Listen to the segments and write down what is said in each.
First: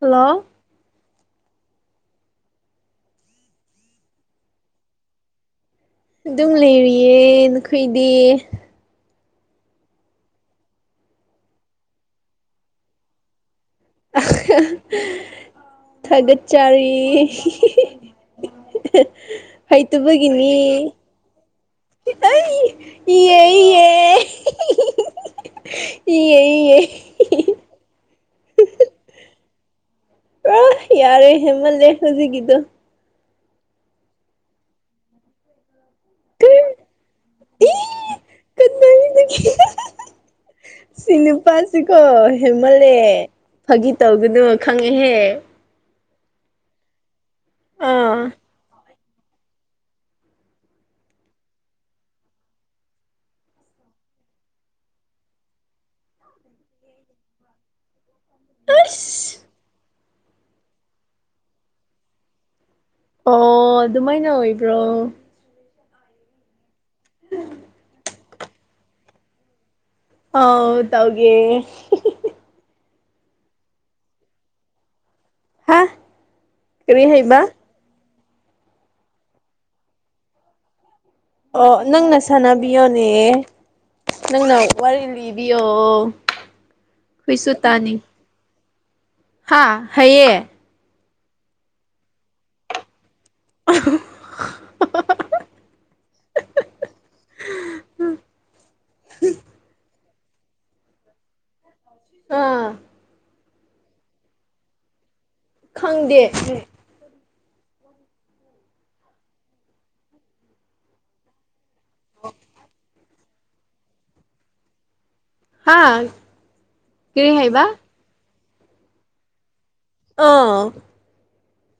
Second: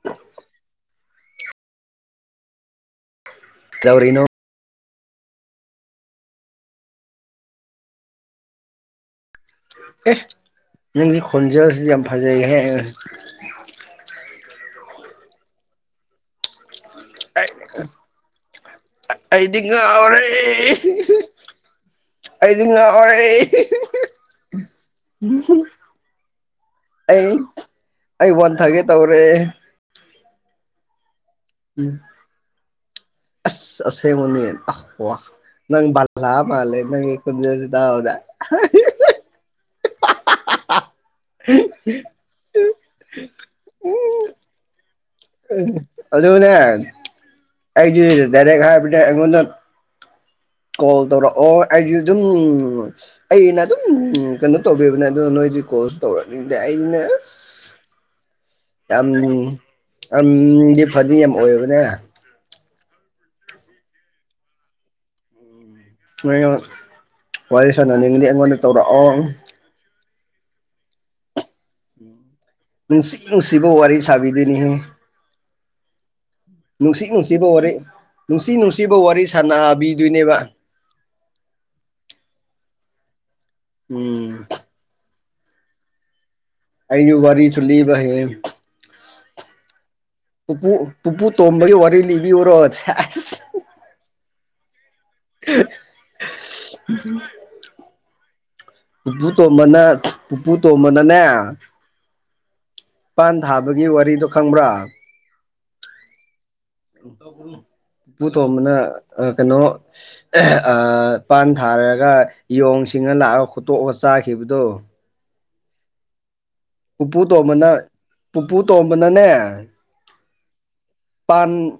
Hello ꯀꯩꯗꯧꯔꯤꯅꯣ ꯑꯗꯨꯝ ꯂꯩꯔꯤꯌꯦ ꯅꯈꯣꯏꯗꯤ ꯑꯦ ꯅꯪꯒꯤ ꯈꯣꯟꯖꯦꯜꯁꯤꯗꯤ ꯌꯥꯝ ꯐꯖꯩꯍꯦ ꯊꯒꯠꯆꯔꯤ ꯑꯩꯗꯤ ꯉꯥꯎꯔꯦ ꯍꯩꯇꯕꯒꯤꯅꯤ ꯑꯩ ꯑꯩꯗꯤ ꯉꯥꯎꯔꯦ ꯏꯌꯦ ꯏꯌꯦ ꯏꯌꯦ ꯏꯌꯦ ꯑꯩ ꯑꯩ ꯋꯥꯟꯊꯒꯦ ꯇꯧꯔꯦ ꯑ ꯌꯥꯔꯦ ꯍꯦꯟꯃꯜꯂꯦ ꯎꯝ ꯍꯧꯖꯤꯛꯀꯤꯗꯣ ꯑꯁ ꯑꯁꯦꯕꯅꯤ ꯅꯪ ꯂꯥꯛꯑ ꯃꯥꯜꯂꯦ ꯅꯪꯒꯤ ꯈꯣꯟꯖꯦꯜ ꯏ ꯇꯥꯕꯗ ꯀꯗꯥꯏꯗꯒꯤ ꯁꯤ ꯅꯤꯄꯥꯁꯤ ꯀꯣ ꯃꯜꯂꯦ ꯐꯥꯒꯤ ꯇꯧꯒꯅꯣ ꯈꯪꯉꯦꯍꯦ ꯎ ꯑꯗꯨꯅꯦ ꯑꯩ ꯑꯥ ꯗꯥꯏꯔꯦꯛ ꯍꯥꯏꯕꯅꯦ ꯑꯩꯉꯣꯟꯗ ꯀꯣꯜ ꯇꯧꯔꯛꯑꯣ ꯑꯩꯁꯨ ꯑꯗꯨꯝ ꯑꯩꯅ ꯑꯗꯨꯝ ꯀꯩꯅꯣ ꯇꯧꯕꯤꯕꯅꯦ ꯑꯗꯣ ꯅꯣꯏꯗꯤ ꯀꯣꯜꯁꯨ ꯇꯧꯔꯛꯅꯤꯡꯗꯦ ꯑꯩꯅ ꯌꯥꯝ ꯑꯁ ꯌꯥꯝꯗꯤ ꯐꯅꯤ ꯌꯥꯝ ꯑꯣꯏꯕꯅꯦ ꯑꯣ ꯑꯗꯨꯃꯥꯏꯅ ꯑꯣꯏꯕ꯭ꯔꯣ ꯅꯣꯏꯅ ꯋꯥꯔꯤ ꯁꯥꯟꯅꯅꯤꯡꯉꯗꯤ ꯑꯩꯉꯣꯟꯗ ꯇꯧꯔꯛꯑꯣ ꯑ ꯍꯇꯧꯒꯦ ꯅꯨꯡꯁꯤ ꯅꯨꯡꯁꯤꯕ ꯋꯥꯔꯤ ꯁꯥꯕꯤꯗꯣꯏꯅꯤꯍꯦ ꯍꯥꯥ ꯅꯨꯡꯁꯤ ꯅꯨꯡꯁꯤꯕ ꯋꯥꯔꯤ ꯅꯨꯡꯁꯤ ꯅꯨꯡꯁꯤꯕ ꯋꯥꯔꯤ ꯁꯥꯟꯅꯕꯤꯗꯣꯏꯅꯦꯕ ꯑꯣ ꯅꯪꯅ ꯁꯅꯥꯕꯤꯌꯣꯅꯦ ꯎꯝ ꯅꯪꯅ ꯋꯥꯔꯤ ꯂꯤꯕꯤꯌꯣ ꯑꯩꯖꯨ ꯋꯥꯔꯤꯁꯨ ꯂꯤꯕ ꯍꯩꯌꯦ ꯍꯥꯥ ꯍꯩꯌꯦ ꯄꯨꯄꯨ ꯄꯨꯄꯨ ꯇꯣꯝꯕꯒꯤ ꯋꯥꯔꯤ ꯂꯤꯕꯤꯌꯨꯔꯣ ꯑꯁ [unintelligible] ꯎꯝ ꯄꯨꯄꯨ ꯇꯣ‌ꯝꯕꯅ ꯄꯨꯄꯨ ꯇꯣꯝꯕꯅꯅꯦ ꯑꯥ ꯄꯥꯟ ꯊꯥꯕꯒꯤ ꯋꯥꯔꯤꯗꯣ ꯈꯪꯕ꯭ꯔꯥ ꯈꯪꯗꯦ ꯄꯨꯄꯨ ꯇꯣꯝꯕꯅ ꯀꯩꯅꯣ ꯑ ꯄꯥꯟ ꯊꯥꯔꯒ ꯌꯣꯡ ꯁꯤꯡꯅ ꯂꯥꯛꯑꯒ ꯈꯣꯠꯇꯣꯛꯑ ꯆꯥꯈꯤꯕꯗꯣ ꯍꯥꯥ ꯄꯨꯄꯨ ꯇꯣꯝꯕꯅ ꯄꯨꯄꯨ ꯇꯣꯝꯕꯅꯅꯦ ꯑꯥ ꯄꯥꯟ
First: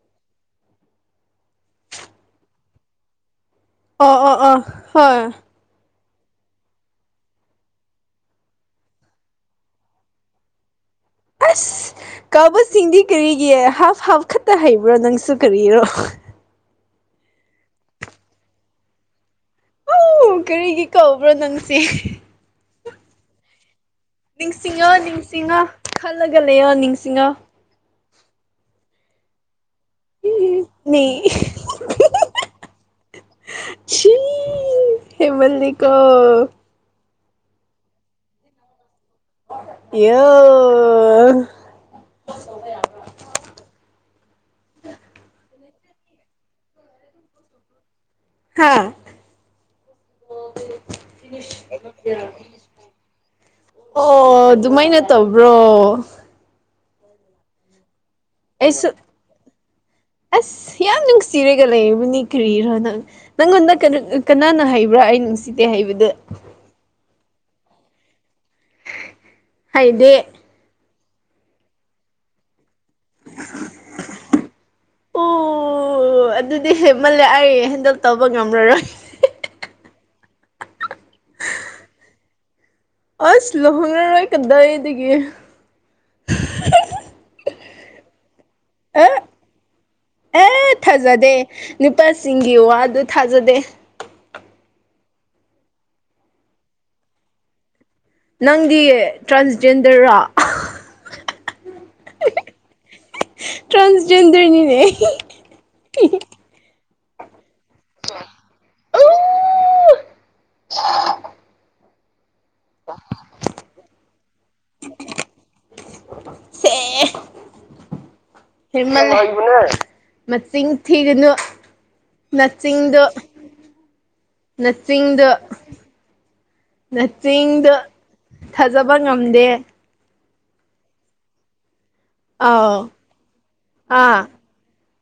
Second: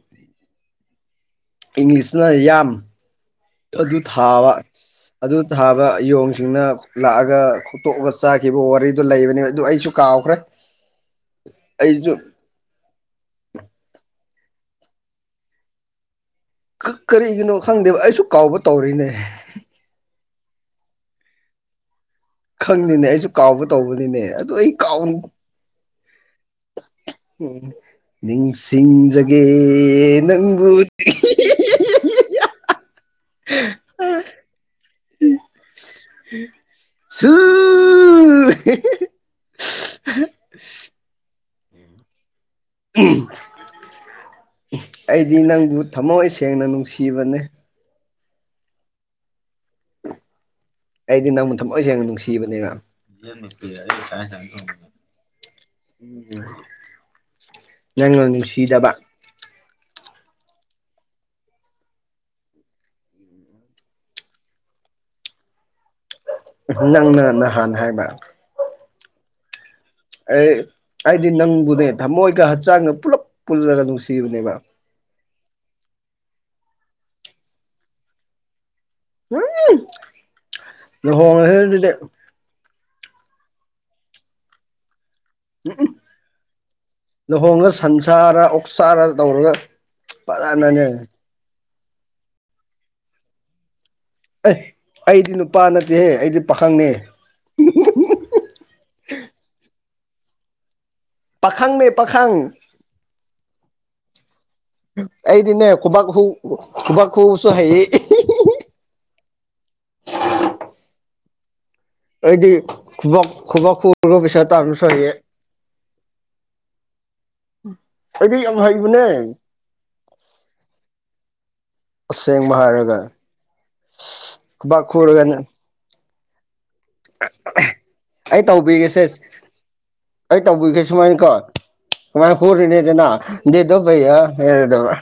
ꯏꯪꯂꯤꯁꯅ ꯌꯥꯝ ꯑꯗꯨ ꯑꯣ ꯑꯣ ꯊꯥꯕ ꯑꯣ ꯍꯣꯏ ꯑꯗꯨ ꯊꯥꯕ ꯌꯣꯡꯁꯤꯡꯅ ꯂꯥꯛꯑꯒ ꯐꯠꯇꯣꯛꯑꯒ ꯆꯥꯈꯤꯕ ꯋꯥꯔꯤꯗꯣ ꯂꯩꯕꯅꯦ ꯑꯗꯨ ꯑꯩꯁꯨ ꯀꯥꯎꯈ꯭ꯔꯦ ꯑꯁ ꯑꯩꯁꯨ ꯀꯥꯎꯕꯁꯤꯡꯗꯤ ꯀꯔꯤꯒꯤ ꯍꯥꯞ ꯍꯥꯞ ꯈꯛꯇ ꯍꯩꯕ꯭ꯔꯣ ꯅꯪꯁꯨ ꯀꯔꯤꯔꯣ ꯀꯔꯤꯒꯤꯅꯣ ꯈꯪꯗꯦꯕ ꯑꯩꯁꯨ ꯀꯥꯎꯕ ꯇꯧꯔꯤꯅꯦ ꯑꯧ ꯀꯔꯤꯒꯤ ꯀꯧꯕ꯭ꯔꯣ ꯅꯪꯁꯦ ꯈꯪꯗꯦꯅꯦ ꯑꯩꯁꯨ ꯀꯥꯎꯕ ꯇꯧꯕꯅꯤꯅꯦ ꯑꯗꯨ ꯑꯩ ꯅꯤꯡꯁꯤꯡꯉ ꯀꯥꯎ ꯅꯤꯡꯁꯤꯡꯉ ꯈꯜꯂꯒ ꯂꯩꯔꯣ ꯅꯤꯡꯁꯤꯡꯉ ꯎ ꯁꯤꯁꯤꯡ ꯑꯦ ꯅꯪꯒꯨ ꯍꯤ ꯅꯤ ꯍꯤ ꯍꯤ ꯁꯤ ꯍꯦ ꯃꯜꯂꯤꯀ ꯍ ꯑꯦ ꯑꯩꯗꯤ ꯅꯪꯕꯨ ꯊꯃꯣꯏ ꯁꯦꯡꯅ ꯅꯨꯡꯁꯤꯕꯅꯦ ꯍꯥꯥ ꯑꯩꯗꯤ ꯅꯪꯕꯨꯣꯟ ꯊ ꯂꯣꯏ ꯁꯦꯡꯅ ꯅꯨꯡꯁꯤꯕꯅꯦꯅ ꯌꯦꯅꯤꯄꯤ ꯌꯥ ꯑꯣ ꯑꯗꯨꯃꯥꯏꯅ ꯇꯧꯕ꯭ꯔꯣ ꯌꯥꯂꯔꯅꯤ ꯑꯩꯁꯨ [inaudible] ꯑꯁ ꯌꯥꯝ ꯅꯨꯡꯁꯤꯔꯒ ꯂꯩꯅꯤ ꯀꯔꯤꯔꯣ ꯅꯪ ꯅꯪꯉꯣꯟꯗ ꯀꯅꯥꯅ ꯍꯩꯕ꯭ꯔꯥ ꯑꯩ ꯅꯨꯡꯁꯤꯠꯇꯦ ꯍꯩꯕꯗ ꯎ ꯅꯪꯅ ꯅꯍꯥꯟ ꯍꯥꯏꯕ ꯍꯥꯏꯗꯦ ꯑꯦ ꯑꯩꯗꯤ ꯅꯪꯕꯨꯅꯦ ꯊꯃꯣꯏꯒ ꯍꯛꯆꯥꯡꯒ ꯄꯨꯜꯂꯞ ꯄꯨꯜꯂꯒ ꯅꯨꯡꯁꯤꯕꯅꯦꯕ ꯑꯣ ꯑꯗꯨꯗꯤ ꯍꯦꯃꯜꯂꯦ ꯑꯩ ꯍꯦꯟꯗꯜ ꯇꯧꯕ ꯉꯝꯂꯔꯣꯏ ꯎꯝ ꯍꯣꯡꯁꯦ ꯑꯗꯨꯗꯤ ꯑꯁ ꯂꯨꯍꯣꯡꯅꯔꯣꯏ ꯀꯗꯥꯏꯒꯦ ꯎ ꯂꯨꯍꯣꯡꯉ ꯁꯪꯁꯥꯔ ꯑꯦ ꯆꯥꯔꯒ ꯇꯧꯔꯒ ꯑꯦ ꯐꯖꯅꯅꯦ ꯊꯥꯖꯗꯦ ꯅꯨꯄꯥꯁꯤꯡꯒꯤ ꯋꯥꯗꯨ ꯊꯥꯖꯗꯦ ꯑꯦ ꯑꯩꯗꯤ ꯅꯨꯄꯥ ꯅꯠꯇꯦꯍꯦ ꯑꯩꯗꯤ ꯄꯥꯈꯪꯅꯦ ꯅꯪꯗꯤ ꯇ꯭ꯔꯥꯟꯖꯦꯟꯗꯔꯔ ꯄꯥꯈꯪ ꯃ ꯄꯥꯈꯪ ꯇ꯭ꯔꯥꯟꯁꯖꯦꯟꯗꯔꯅꯤꯅꯦ ꯑꯩꯗꯤꯅꯦ ꯀꯣꯕꯥꯥꯛ ꯍꯨ ꯀꯣꯕꯥꯥꯛ ꯍꯨꯁꯨ ꯍꯦ ꯑ [unintelligible] ꯑꯩꯗꯤꯨꯕ ꯈꯨꯨꯕꯣꯛ ꯈꯨꯔꯔꯕ ꯄꯁ ꯇꯥ ꯁꯔꯤꯌꯦ ꯍꯦ ꯑꯩꯗꯤ ꯌꯥꯝ ꯍꯦ ꯍꯩꯕꯅꯦ ꯃꯁꯤꯡ ꯊꯤꯗꯅꯨ ꯑꯁꯦꯡꯕ ꯍꯥꯏꯔꯒ ꯈꯨꯕꯥꯛ ꯅꯠꯇꯤꯡꯗ ꯈꯨꯔꯒꯅꯦ ꯅ ꯆꯤꯡꯗ ꯑꯩ ꯊꯥꯖꯕ ꯇꯧꯕꯤꯒꯦꯁꯦ ꯉꯝꯗꯦ ꯑꯩ ꯇꯧꯕꯤꯒꯦ ꯁꯨꯃꯥꯏꯅ ꯀꯣ ꯀꯨꯃꯥꯏꯅ ꯑꯥꯎ ꯍꯔꯤꯅꯦꯗꯅ ꯗꯦꯗꯕꯩ ꯍꯗꯕ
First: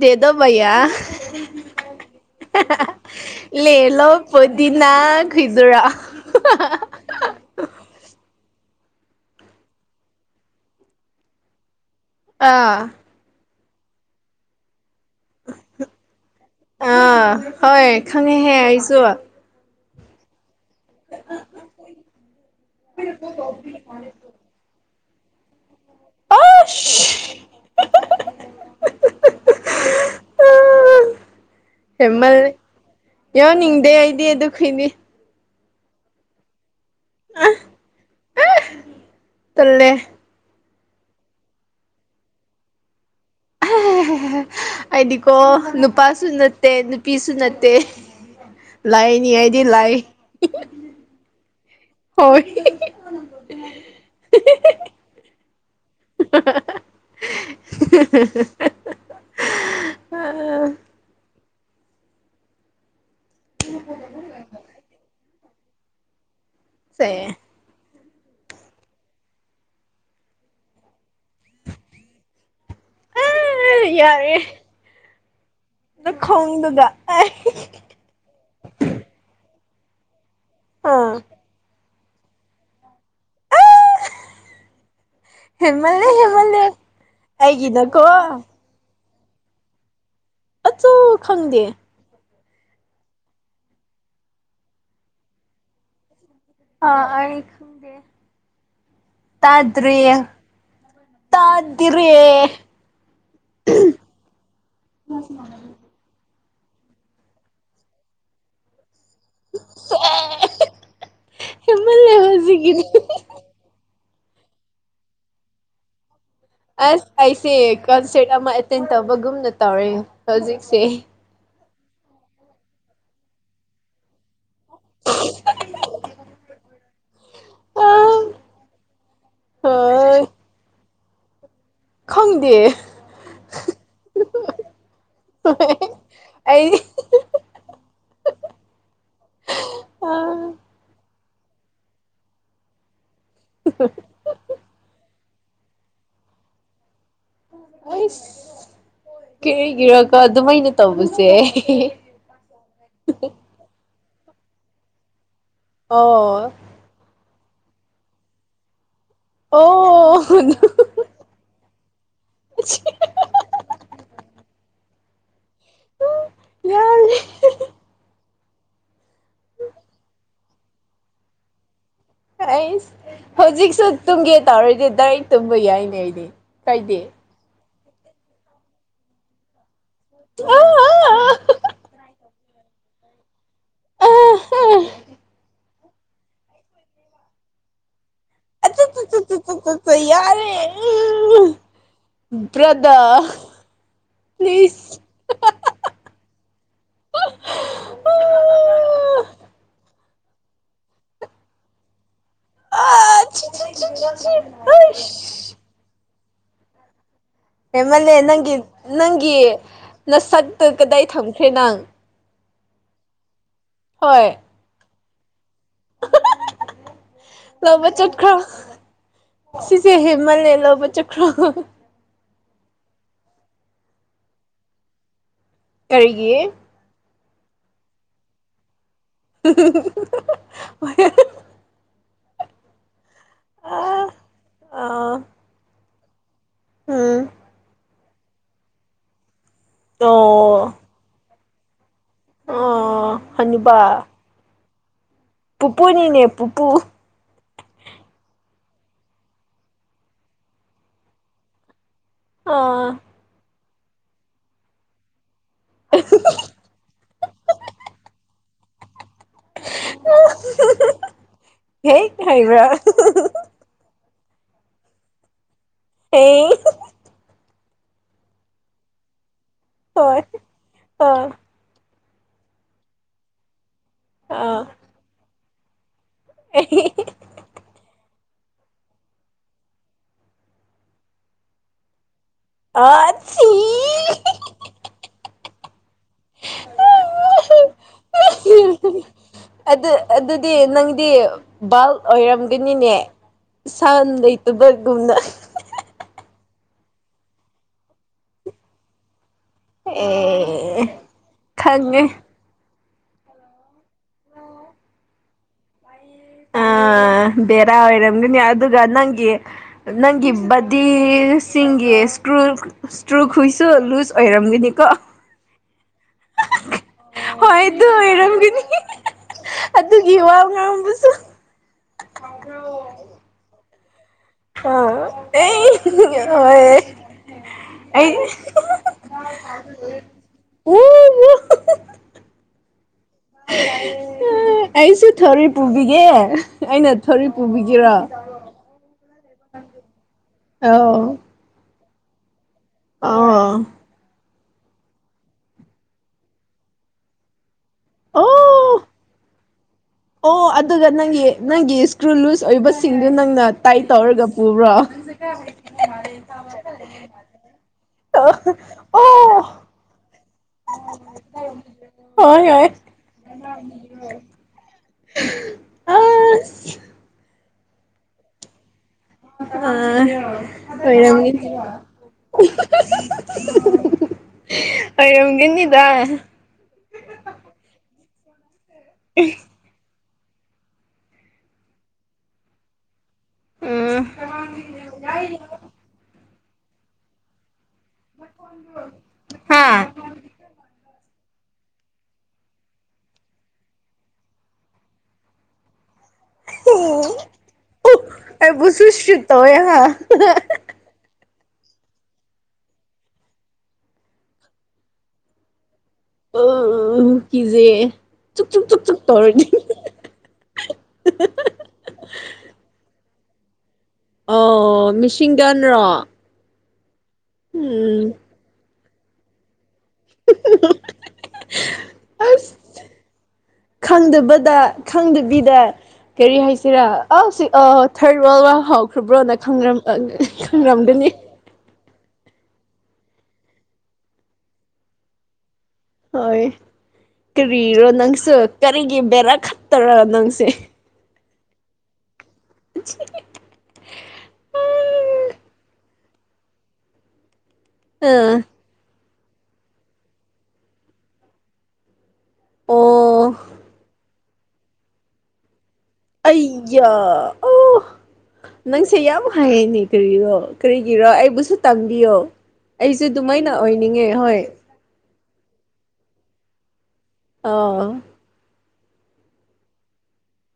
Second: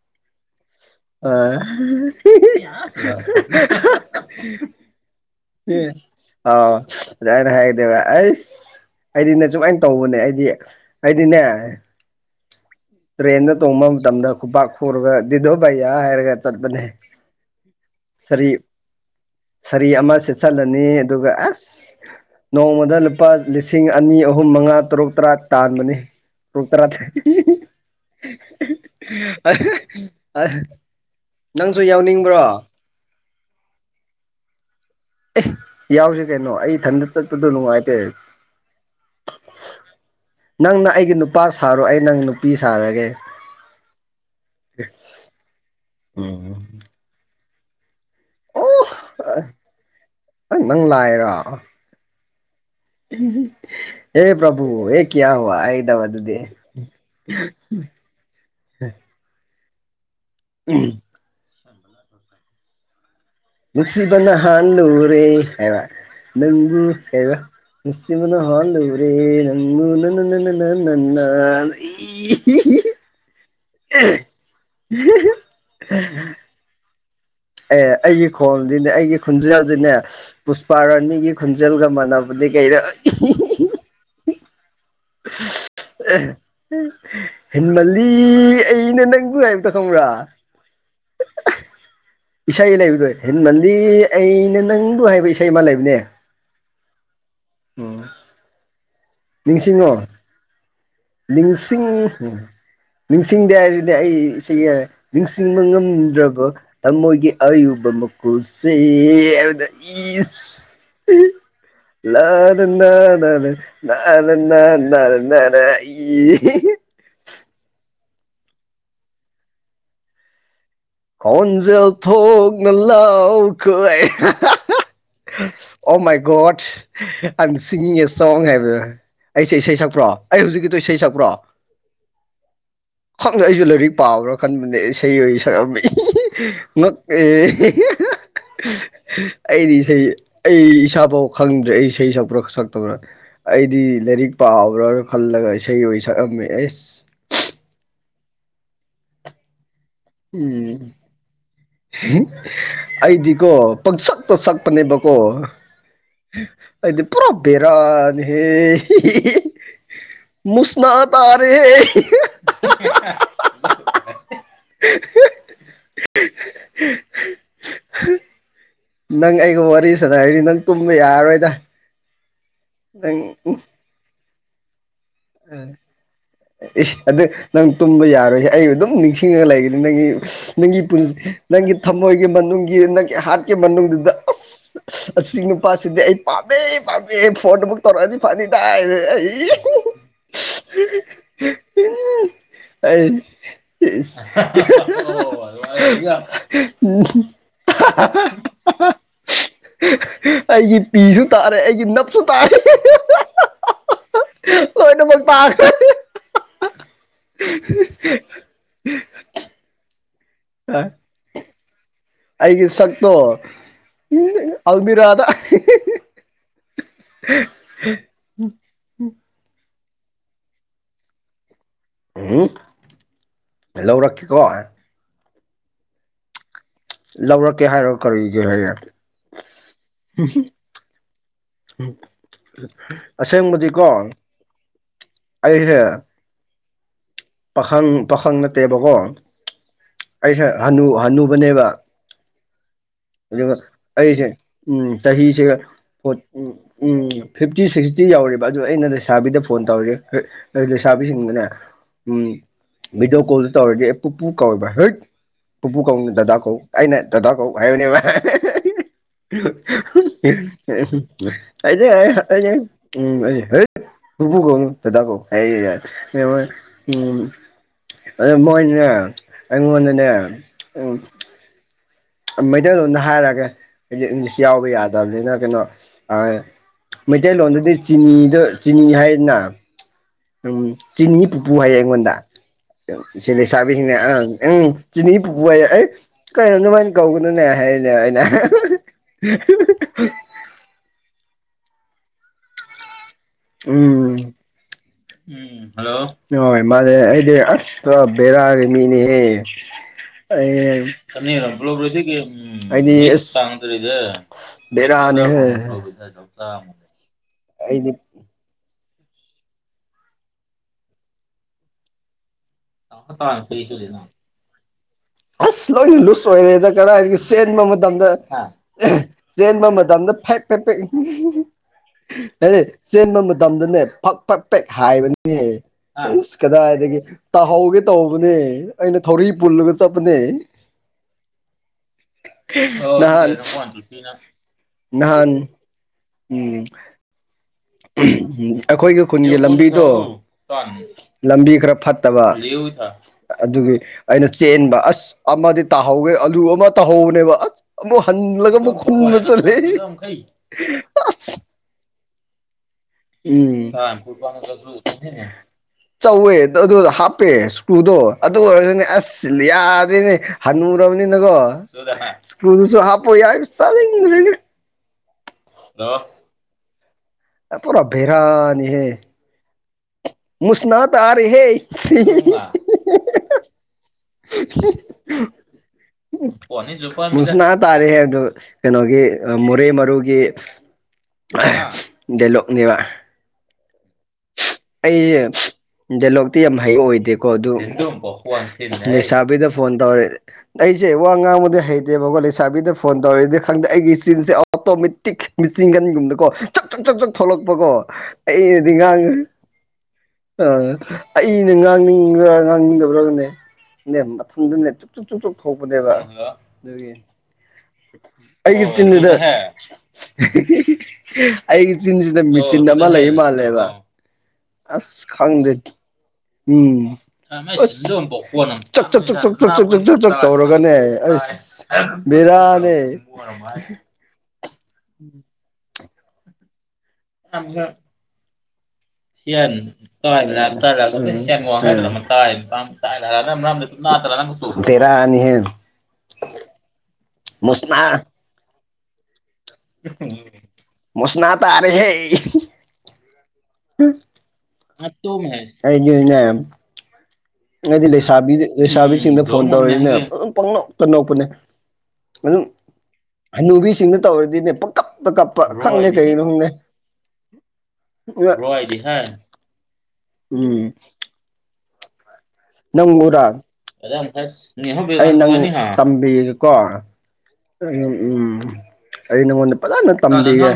ꯗꯦꯗꯧꯚꯩꯌꯥ ꯑ ꯂꯦꯂꯣ ꯄꯨꯗꯤꯅꯥ ꯈꯣꯏꯗꯨꯔꯥ ꯍ ꯑꯥꯎ ꯑꯗꯨ ꯑꯅ ꯍꯥꯏꯒꯗꯦꯕ ꯑꯩꯁ ꯑꯩꯗꯤꯅꯦ ꯁꯨꯃꯥꯏꯅ ꯇꯧꯕꯅꯦ ꯑꯩꯗꯤ ꯑꯩꯗꯤꯅꯦ ꯑꯥ ꯇ꯭ꯔꯦꯟꯗ ꯇꯣꯡꯕ ꯃꯇꯝꯗ ꯈꯨꯄꯥꯛ ꯈꯨꯔꯒ ꯗꯤꯗꯣ ꯚꯩꯌꯥ ꯍꯥꯏꯔꯒ ꯆꯠꯄꯅꯦ ꯑꯥ ꯍꯣꯏ ꯁꯥꯔꯤ ꯈꯪꯉꯦꯍꯦ ꯑꯩꯁꯨ ꯁꯥꯔꯤ ꯑꯃ ꯁꯤꯠꯆꯜꯂꯅꯤ ꯑꯗꯨꯒ ꯑꯁ ꯅꯣꯡꯃꯗ ꯂꯨꯄꯥ ꯂꯤꯁꯤꯡ ꯑꯅꯤ ꯑꯍꯨꯝ ꯑꯍꯨꯝ ꯃꯉꯥ ꯇꯔꯨꯛ ꯇꯔꯥ ꯇꯥꯟꯕꯅꯤ ꯇꯔꯨꯛ ꯇꯔꯥ ꯅꯪꯁꯨ ꯌꯥꯎꯅꯤꯡꯕ꯭ꯔꯣ ꯍꯦꯟꯃꯜꯂꯦ ꯌꯥꯎꯅꯤꯡꯗꯦ ꯑꯩꯗꯤ ꯑꯗꯨ ꯈꯨꯏꯅꯤ ꯑꯦ ꯌꯥꯎꯁꯤ ꯀꯩꯅꯣ ꯑꯩ ꯏꯊꯟꯗ ꯆꯠꯄꯥꯗꯣ ꯑ ꯅꯨꯡꯉꯥꯏꯇꯦ ꯇꯜꯂꯦ ꯅꯪꯅ ꯑꯩꯒꯤ ꯅꯨꯄꯥ ꯁꯥꯔꯣ ꯑꯩ ꯅꯪ ꯅꯨꯄꯤ ꯁꯥꯔꯒꯦ ꯑꯩꯗꯤꯀꯣ ꯅꯨꯄꯥꯁꯨ ꯅꯠꯇꯦ ꯅꯨꯄꯤꯁꯨ ꯅꯠꯇꯦ ꯑꯣ ꯂꯥꯏꯅꯤ ꯑꯩꯗꯤ ꯂꯥꯏ ꯅꯪ ꯍꯣꯏ ꯑꯦ ꯄ꯭ꯔꯚꯨ ꯑꯦ ꯀꯌꯥ ꯍꯨꯋꯥ ꯍꯥꯏꯗꯕꯥ ꯑꯗꯨꯗꯤ [inaudible] ꯎꯝ [unintelligible] ꯅꯨꯡꯁꯤꯕꯅ ꯍꯥꯜ ꯂꯨꯨꯔꯦ ꯍꯥꯏꯕ ꯅꯪꯕꯨ ꯁꯦ ꯀꯩ ꯍꯥꯏꯕ ꯅꯨꯡꯁꯤꯕꯅ ꯍꯥꯜꯂꯨꯔꯦ ꯅꯪꯕꯨ ꯅ ꯅ ꯅ ꯅ ꯅ ꯅ ꯅ ꯂꯩ ꯏꯍꯤ ꯍꯤ ꯍꯤ ꯍꯤ ꯅꯈꯣꯡꯗꯨꯗ ꯑꯩ ꯑꯦ ꯑꯩꯒꯤ ꯈꯣꯟꯁꯤꯅꯦ ꯑꯩꯒꯤ ꯈꯣꯟꯖꯦꯜꯁꯤꯅꯦ ꯑꯥ ꯄꯨꯁꯄꯥꯔꯥꯅꯤꯒꯤ ꯈꯣꯟꯖꯦꯜꯒ ꯃꯥꯟꯅ ꯃꯥꯟꯅ ꯀꯩꯔ ꯏꯍꯤ ꯏꯍꯤ ꯍꯦꯟꯃꯜꯂꯦ ꯍꯦꯟꯃꯜꯂꯦ ꯑꯩꯒꯤꯅꯀꯣ ꯍꯦꯟꯃꯜꯂꯤ ꯑꯩꯅ ꯅꯪꯕꯨ ꯍꯥꯏꯕꯗꯣ ꯈꯪꯕꯔꯥ ꯆꯨ ꯈꯪꯗꯦ ꯏꯁꯩ ꯂꯩꯕꯗꯣ ꯍꯦꯟꯃꯜꯂꯤ ꯑꯩꯅ ꯅꯪꯕꯨ ꯍꯥꯏꯕ ꯏꯁꯩ ꯑꯃ ꯂꯩꯕꯅꯦ ꯑꯥ ꯑꯩ ꯈ ꯎꯝ ꯅꯤꯡꯁꯤꯡꯉꯣ ꯇꯥꯗꯔꯦ ꯅꯤꯡꯁꯤꯡ ꯇꯥꯗꯤꯔꯦ ꯅꯤꯡꯁꯤꯡꯗꯦ ꯍꯥꯏꯔꯗꯤ ꯑꯩ ꯏꯁꯩꯒꯤ ꯍꯥꯏ ꯅꯤꯡꯁꯤꯡꯕ ꯉꯝꯗ꯭ꯔꯕ ꯊꯥꯃꯣꯏꯒꯤ ꯑꯌꯨꯕ ꯃꯈꯨꯜꯁꯦꯌꯦ ꯅꯪꯅ ꯏꯁ ꯍꯦꯟꯃꯜꯂꯦ ꯂꯥꯅ ꯍꯧꯖꯤꯛꯀꯤꯗꯤ ꯅ ꯅ ꯅ [unintelligible] ꯑꯁ ꯑꯩꯁꯦ ꯀꯟꯁꯔꯠ ꯑꯃ ꯑꯦꯇꯦꯟ ꯇꯧꯕꯒꯨꯝꯅ ꯇꯧꯔꯦ ꯍꯧꯖꯤꯛꯁꯦ ꯈꯣꯟꯖꯦꯜ ꯊꯣꯛꯅ ꯂꯥꯎꯈꯣ ꯑꯣ ꯃꯥꯏ ꯒꯣꯠ ꯑꯥꯝ ꯁꯤꯒꯤꯡ ꯑꯦ ꯑꯥ ꯁꯣꯡ ꯍꯥꯏꯕ ꯑꯩꯁꯦ ꯏꯁꯩ ꯁꯛꯄ꯭ꯔꯣ ꯍꯣꯏ ꯑꯩ ꯍꯧꯖꯤꯛꯀꯤꯗꯨ ꯏꯁꯩ ꯁꯛꯄ꯭ꯔꯣ ꯈꯪꯗꯦ ꯈꯪꯗꯦ ꯑꯩꯁꯨ ꯂꯥꯏꯔꯤꯛ ꯄꯥꯕ꯭ꯔꯥ ꯈꯟꯕꯅꯦ ꯏꯁꯩ ꯑꯣꯏ ꯁꯛꯑꯝꯃꯦ ꯑꯩ ꯑꯦ ꯍꯤ ꯍꯤ ꯍꯥ ꯍꯥ ꯑꯩꯗꯤ ꯏꯁꯩ ꯑꯥ ꯑꯩ ꯏꯁꯥꯐꯥꯎ ꯈꯪꯗ꯭ꯔꯦ ꯑꯩ ꯏꯁꯩ ꯁꯛꯄ꯭ꯔꯥ ꯁꯛꯇꯕ꯭ꯔꯥ ꯑꯩꯗꯤ ꯂꯥꯏꯔꯤꯛ ꯄꯥꯕ꯭ꯔꯥꯅ ꯈꯜꯂꯒ ꯏꯁꯩ ꯑꯣꯏꯅ ꯁꯛꯑꯝꯃꯦ ꯑꯦꯁ ꯑꯁ ꯀꯤꯔꯤꯒꯤꯔꯀꯣ ꯑꯗꯨꯃꯥꯏꯅ ꯎꯝ ꯇꯧꯕꯁꯦ ꯑꯩꯗꯤꯀꯣ ꯄꯪꯁꯛꯇ ꯁꯛꯄꯅꯦꯕꯀꯣ ꯑꯣ ꯑꯩꯗꯤ ꯄꯨꯔꯥ ꯕꯦꯔꯅꯤ ꯍꯦ ꯑꯣ ꯃꯨꯁꯅꯥ ꯇꯥꯔꯦꯍꯦ ꯌꯥ [unintelligible] ꯅꯪ ꯑꯩꯒ ꯋꯥꯔꯤ ꯁꯥꯟꯅꯔꯗꯤ ꯅꯪ ꯇꯨꯝꯕ ꯌꯥꯔꯔꯣꯏꯗ ꯑꯩꯁ ꯅꯪ ꯍꯧꯖꯤꯛꯁꯨ ꯇꯨꯝꯒꯦ ꯇꯧꯔꯒ ꯗꯥꯏꯔꯦꯛ ꯇꯨꯝꯕ ꯌꯥꯏꯅꯦ ꯑꯩꯗꯤ ꯏꯁ ꯀꯥꯏꯗꯦ ꯑꯗꯨ ꯅꯪ ꯇꯨꯝꯕ ꯌꯥꯔꯣꯏꯍꯦ ꯑꯩ ꯑꯗꯨꯝ ꯅꯤꯡꯁꯤꯡ ꯊꯤꯡꯉ ꯂꯩꯒꯅꯤ ꯅꯪꯒꯤ ꯅꯪꯒꯤ ꯄꯨꯟ ꯅꯪꯒꯤ ꯊꯃꯣꯏꯒꯤ ꯃꯅꯨꯡꯒꯤ ꯅꯪꯒꯤ ꯍꯥꯔꯠ ꯀꯤ ꯃꯅꯨꯡꯗꯨꯗ ꯑꯁ ꯑꯁꯤ ꯅꯨꯄꯥꯁꯤꯗꯤ ꯑꯩ ꯄꯥꯝꯃꯦ ꯄꯥꯝꯃꯦ ꯐꯣꯟ ꯑꯃꯨꯛ ꯇꯧꯔꯑꯗꯤ ꯐꯅꯤꯗ ꯍꯥꯏꯅꯥ ꯏ ꯍꯤ ꯍꯤ ꯎꯝ ꯄꯔ꯭ꯗꯥ [unintelligible] [unintelligible] ꯑꯩꯒꯤ ꯄꯤꯁꯨ ꯇꯥꯔꯦ ꯑꯩꯒꯤ ꯅꯞꯁꯨ ꯇꯥꯔꯦ [unintelligible] ꯂꯣꯢꯅꯃꯛ ꯇꯥꯈ꯭ꯔꯦ ꯍꯦꯟꯃꯜꯂꯦ ꯅꯪꯒꯤ ꯅꯪꯒꯤ ꯅꯁꯛꯇꯨ ꯀꯗꯥꯏ ꯊꯝꯈ꯭ꯔꯦ ꯅꯪ꯫ ꯑꯩꯒꯤ ꯁꯛꯇꯣ ꯍꯣꯏ ꯑꯜꯃꯤꯔꯥꯗ ꯂꯧꯕ ꯆꯠꯈ꯭ꯔꯣ ꯁꯤ ꯁꯤ ꯍꯦꯃꯜꯂꯦ ꯂꯧꯕ ꯆꯈ꯭ꯔꯣ꯫ ꯎꯝ ꯂꯧꯔꯛꯀꯦꯀꯣ ꯀꯩꯒꯤ ꯂꯧꯔꯛꯀꯦ ꯍꯥꯏꯔꯒ ꯀꯔꯤꯒꯤ ꯍꯥꯏꯌꯦ [unintelligible] ꯑꯁꯦꯡꯕꯗꯤꯀꯣ ꯑꯥ ꯑꯩꯁꯦ ꯎꯝ ꯄꯥꯈꯪ ꯄꯥꯈꯪ ꯅꯠꯇꯦꯕꯀꯣ ꯑꯩꯁꯦ ꯑꯣ ꯍꯅꯨ ꯍꯅꯨꯕꯅꯦꯕ ꯑꯣ ꯑꯗꯨ ꯍꯅꯨꯕꯥ ꯑꯩꯁꯦ ꯎꯝ ꯆꯍꯤꯁꯦ ꯐꯣ ꯄꯨꯄꯨꯅꯤꯅꯦ ꯎꯝ ꯄꯨꯄꯨ ꯎꯝ ꯐꯤꯐꯇꯤ ꯁꯤꯛꯁꯇꯤ ꯌꯧꯔꯦꯕ ꯑꯗꯨ ꯑꯩꯅ ꯂꯩꯁꯥꯕꯤꯗ ꯐꯣꯟ ꯇꯧꯔꯦ ꯂꯩꯁꯥꯕꯤꯁꯤꯡꯗꯨꯅꯦ ꯎꯝ ꯑꯥ ꯚꯤꯗꯤꯑꯣ ꯀꯣꯜꯗ ꯇꯧꯔꯗꯤ ꯑꯦ ꯄꯨꯄꯨ ꯀꯧꯋꯦꯕ ꯍꯩꯇ ꯄꯨꯄꯨ ꯀꯧꯅꯨ ꯗꯗꯥ ꯀꯧ ꯑꯩꯅ ꯗꯗꯥ ꯀꯧ ꯍꯥꯏꯕꯅꯦꯕ ꯑꯩꯗꯤ ꯍꯦꯛ ꯍꯩꯕ꯭ꯔꯥ [unintelligible] ꯎꯝ ꯑꯩ ꯍꯩꯇ ꯄꯨꯄꯨ ꯀꯧꯅꯨ ꯗꯗꯥ ꯀꯧ ꯍꯥꯏꯌꯦꯒ ꯍꯦ [unintelligible] ꯑꯗꯨ ꯃꯣꯏꯗꯤꯅꯦ ꯑꯩꯉꯣꯟꯗꯅꯦ ꯍꯣꯏ ꯎꯝ ꯑꯥ ꯃꯩꯇꯩꯂꯣꯟꯗ ꯍꯥꯏꯔꯒꯦ ꯑꯩꯗꯤ ꯏꯪꯂꯤꯁ ꯑꯥ ꯌꯥꯎꯕ ꯌꯥꯗꯕꯅꯤꯅ ꯀꯩꯅꯣ ꯃꯩꯇꯩꯂꯣꯟꯗꯗꯤ ꯆꯤꯅꯤꯗꯨ ꯆꯤꯅꯤ ꯍꯥꯏꯗꯅ ꯎꯝ ꯆꯤꯅꯤ ꯄꯨꯄꯨ ꯍꯥꯏꯌꯦ ꯑꯩꯉꯣꯟꯗ ꯑꯥ ꯁꯦ ꯊꯤ ꯂꯩꯁꯥꯕꯤ ꯁꯤꯡꯅ ꯑ ꯑꯪ ꯎꯪ ꯆꯤꯅꯤ ꯄꯨꯄꯨ ꯍꯥꯢ ꯑꯩ ꯀꯩꯅꯣ ꯑꯗꯨꯃꯥꯏꯅ ꯀꯧꯒꯅꯨꯅꯦ ꯍꯥꯏꯕꯅꯦꯕ ꯑꯩꯅ ꯑꯗꯨ ꯑꯗꯨꯗꯤ ꯅꯪꯗꯤ ꯕꯥꯜ ꯑꯣꯏꯔꯝꯒꯅꯤꯅꯦ ꯁꯟ ꯎꯝ ꯂꯩꯇꯕꯒꯨꯝꯅ ꯎꯝ ꯍꯜꯂꯣ ꯍꯣꯏ ꯃꯥꯅꯦ ꯑꯩꯗꯤ ꯑꯁ [unintelligible] ꯕꯦꯔꯥꯒꯤ ꯃꯤꯅꯤꯍꯦ [unintelligible] ꯎꯝ ꯑꯦ ꯈꯪꯉꯦ ꯑꯩꯗꯤ [unintelligible] ꯕꯦꯔꯥꯅꯤꯍꯦ ꯑ ꯕꯦꯔꯥ ꯑꯣꯏꯔꯝ ꯈꯪꯒꯅꯤ ꯑꯗꯨꯒ ꯅꯪꯒꯤ ꯅꯪꯒꯤ ꯕꯗꯤꯁꯤꯡꯒꯤ ꯏꯁꯀ꯭ꯔꯨꯜ ꯏꯁꯀ꯭ꯔꯨ ꯈꯨꯏꯁꯨ ꯂꯨꯁ ꯑꯣꯏꯔꯝꯒꯅꯤꯀꯣ ꯑꯁ ꯂꯣꯏꯅ ꯂꯨꯁ ꯑꯣꯏꯔꯦꯗ ꯀꯗꯥꯏꯗꯒꯤ ꯍꯣꯏ ꯆꯦꯟꯕ ꯑꯗꯨ ꯃꯇꯝꯗ ꯑꯣꯏꯔꯝꯒꯅꯤ ꯆꯦꯟꯕ ꯃꯇꯝꯗ ꯑꯗꯨꯒꯤ ꯋꯥ ꯐꯦꯛꯇ ꯄꯦꯛꯅꯤ ꯉꯥꯡꯕꯁꯨ ꯑꯔꯦ ꯆꯦꯟꯕ ꯃꯇꯝꯗꯅꯦ ꯄꯛ ꯄꯛ ꯄꯦꯛ ꯑꯥ ꯍꯥꯏꯕꯅꯦ ꯑꯩ ꯑꯁ ꯍꯣꯏ ꯀꯗꯥꯏꯗꯒꯤ ꯇꯥꯍꯧꯒꯦ ꯑꯩ ꯇꯧꯕꯅꯦ ꯑꯩꯅ ꯊꯧꯔꯤ ꯄꯨꯜꯂꯒ ꯆꯠꯄꯅꯦ ꯎ ꯅꯍꯥꯟ [unintelligible] ꯑꯩꯁꯨ ꯅꯍꯥꯟ ꯊꯧꯔꯤ ꯄꯨꯕꯤꯒꯦ ꯑꯩꯅ ꯊꯧꯔꯤ ꯄꯨꯕꯤꯒꯦ ꯑꯈꯣꯏꯒꯤ ꯈꯨꯟꯒꯤ ꯂꯝꯕꯤꯗꯣ ꯑꯧ [unintelligible] ꯂꯝꯕꯤ ꯈꯔ ꯐꯠꯇꯕ ꯑꯣ ꯑꯗꯨꯒꯤ ꯑꯩꯅ ꯆꯦꯟꯕ ꯑꯁ ꯑꯃꯗꯤ ꯇꯥꯍꯧꯒꯦ ꯑꯂꯨ ꯑꯃ ꯇꯥꯍꯧꯕꯅꯦꯕ ꯑꯁ ꯑꯃꯨꯛ ꯑꯣ ꯍꯜꯂꯒ ꯑꯃꯨꯛ ꯈꯨꯟꯕ ꯆꯠꯂꯦ ꯑꯣ ꯑꯗꯨꯒ ꯅꯪꯒꯤ ꯑꯁ ꯅꯪꯒꯤ ꯂꯨꯖ ꯑꯣꯏꯕꯁꯤꯡꯗꯨ ꯅꯪꯅ ꯎꯝ ꯇꯥꯏꯠ ꯇꯧꯔꯒ ꯄꯨꯕ꯭ꯔꯣ [unintelligible] ꯆꯧꯋꯦ ꯑꯗꯨ ꯍꯥꯞꯄꯦ ꯏꯁꯀ꯭ꯔꯨꯗꯣ ꯑꯗꯨ ꯑꯣꯏꯔꯒꯅꯦ ꯑꯁ ꯑꯣ ꯌꯥꯗꯦꯅꯦ ꯍꯟꯅꯨꯔꯕꯅꯤꯅꯀꯣ ꯍꯣꯏ ꯍꯣꯏ ꯏꯁꯀ꯭ꯔꯨꯗꯨꯁꯨ ꯑꯁ ꯍꯥꯞꯄ ꯌꯥꯏ [unintelligible] ꯍꯂꯣ ꯑꯦ ꯄꯨꯔꯥ ꯕꯦꯔꯥꯅꯤꯍꯦ ꯑ ꯃꯨꯁꯅꯥ ꯇꯥꯔꯦꯍꯦ ꯁꯤ ꯑꯣꯏꯔꯝꯒꯅꯤꯗ [unintelligible] ꯃꯨꯁꯅꯥ ꯇꯥꯔꯦꯍꯦ ꯑꯗꯨ ꯀꯩꯅꯣꯒꯤ ꯃꯣꯔꯦ ꯃꯔꯨꯒꯤ ꯗꯦꯂꯣꯛꯅꯦꯕ ꯎꯝ ꯑꯩꯖꯦ ꯗꯦꯂꯣꯛꯇꯤ ꯌꯥꯝ ꯍꯩꯕ ꯑꯣꯏꯗꯦꯀꯣ ꯑꯗꯨ ꯅꯤꯁꯥꯕꯤꯗ ꯍꯥ ꯐꯣꯟ ꯇꯧꯔꯦ ꯑꯩꯁꯦ ꯋꯥ ꯉꯥꯡꯕꯗꯤ ꯍꯩꯇꯦꯕꯀꯣ ꯂꯩꯁꯥꯕꯤꯗ ꯐꯣꯟ ꯇꯧꯔꯗꯤ ꯈꯪꯗꯦ ꯑꯩꯒꯤ ꯆꯤꯟꯁꯦ ꯑꯣꯇꯣꯃꯦꯇꯤꯛ ꯃꯤꯆꯤꯟꯒꯟꯒꯨꯝꯅꯀꯣ ꯆꯛ ꯆꯛ ꯆꯛ ꯆꯛ ꯊꯣꯛꯂꯛꯄꯀꯣ ꯑꯩ ꯗꯤ ꯑꯩꯕꯨꯁꯨ ꯁꯨꯠ ꯇꯧꯋꯦ ꯍꯥ ꯉꯥꯡꯉ ꯑ ꯑꯩꯅ ꯉꯥꯡꯅꯤꯡꯒ꯭ꯔ ꯉꯥꯡꯅꯤꯡꯗꯕ꯭ꯔ ꯈꯪꯗꯦ ꯅꯦ ꯃꯊꯟꯗꯅꯦ ꯆꯨꯛ ꯆꯨꯞ ꯆꯨꯛ ꯆꯨꯛ ꯊꯣꯛꯄꯅꯦꯕ ꯑꯗꯨꯒꯤ ꯑꯣ ꯀꯤꯖꯩ ꯑꯩꯒꯤ ꯆꯤꯟꯖꯤꯗ ꯑꯩꯒꯤ ꯆꯤꯟꯖꯤꯗ ꯃꯦꯆꯤꯟ ꯑꯃ ꯂꯩ ꯃꯥꯜꯂꯦꯕ ꯑꯣ ꯑꯁ ꯈꯪꯗꯦ ꯃꯤꯁꯤꯡꯒꯟꯔꯣ ꯎꯝ ꯑꯁ ꯎꯝ ꯆꯛ ꯆꯛ ꯆꯛ ꯆꯛ ꯆꯛ ꯆꯛ ꯆꯛ ꯆꯛ ꯆꯛ ꯇꯧꯔꯒꯅꯦ ꯑꯁ ꯑꯁ ꯕꯦꯔꯥꯅꯦ ꯈꯪꯗꯕꯗ ꯈꯪꯗꯕꯤꯗ ꯀꯔꯤ ꯍꯥꯏꯁꯤꯔꯥ ꯑꯥꯎꯁꯤ ꯑꯥ ꯊ꯭ꯔꯠ ꯋꯥꯔꯜ ꯋꯥꯔ ꯍꯥꯎꯈ꯭ꯔꯕ꯭ꯔꯣꯅ ꯈꯪꯔꯝ ꯑꯪ ꯈꯪꯔꯝꯒꯅꯤ ꯑ ꯕꯦꯔꯥꯅꯤꯍꯦ ꯍꯣꯏ ꯀꯔꯤꯔꯣ ꯃꯨꯁꯅꯥ ꯅꯪꯁꯨ ꯀꯔꯤꯒꯤ ꯕꯦꯔꯥ ꯈꯛꯇꯔ ꯅꯪꯁꯦ ꯃꯨꯁꯅꯥ ꯇꯥꯔꯦꯍꯦ [unintelligible] ꯑꯇꯣꯝ ꯍꯦ ꯑꯩ ꯌꯤꯅꯦꯝ ꯑꯩꯗꯤ ꯑ ꯂꯩꯁꯥꯕꯤꯗ ꯂꯩꯁꯥꯕꯤꯁꯤꯡꯗ ꯐꯣꯟ ꯇꯧꯔꯤꯅꯦ ꯑꯗꯨꯝ ꯄꯪꯅꯣꯛꯇ ꯅꯣꯛꯄꯅꯦ ꯑꯗꯨꯝ ꯑꯣ ꯍꯟꯅꯨꯕꯤꯁꯤꯡꯗ ꯇꯧꯔꯗꯤꯅꯦ ꯄꯪꯀꯞ ꯑꯩꯌꯥ ꯑꯣ ꯅꯪꯁꯦ ꯌꯥꯝ ꯍꯥꯏꯌꯦꯅꯦ ꯀꯔꯤꯔꯣ ꯎꯝ ꯀꯔꯤꯒꯤꯔꯣ ꯑꯩꯕꯨꯁꯨ ꯇꯝꯕꯤꯌꯣ ꯑꯩꯁꯨ ꯅꯪꯕꯨꯔꯥ ꯑꯗꯨꯃꯥꯏꯅ ꯑꯣꯏꯅꯤꯡꯉꯦ ꯍꯣꯏ ꯑꯩ ꯅꯪ ꯇꯝꯕꯤꯒꯦꯀꯣ ꯑꯥ ꯎꯝ ꯑꯩ ꯅꯪꯉꯣꯟꯗ ꯐꯖꯅ ꯇꯝꯕꯤꯒꯦ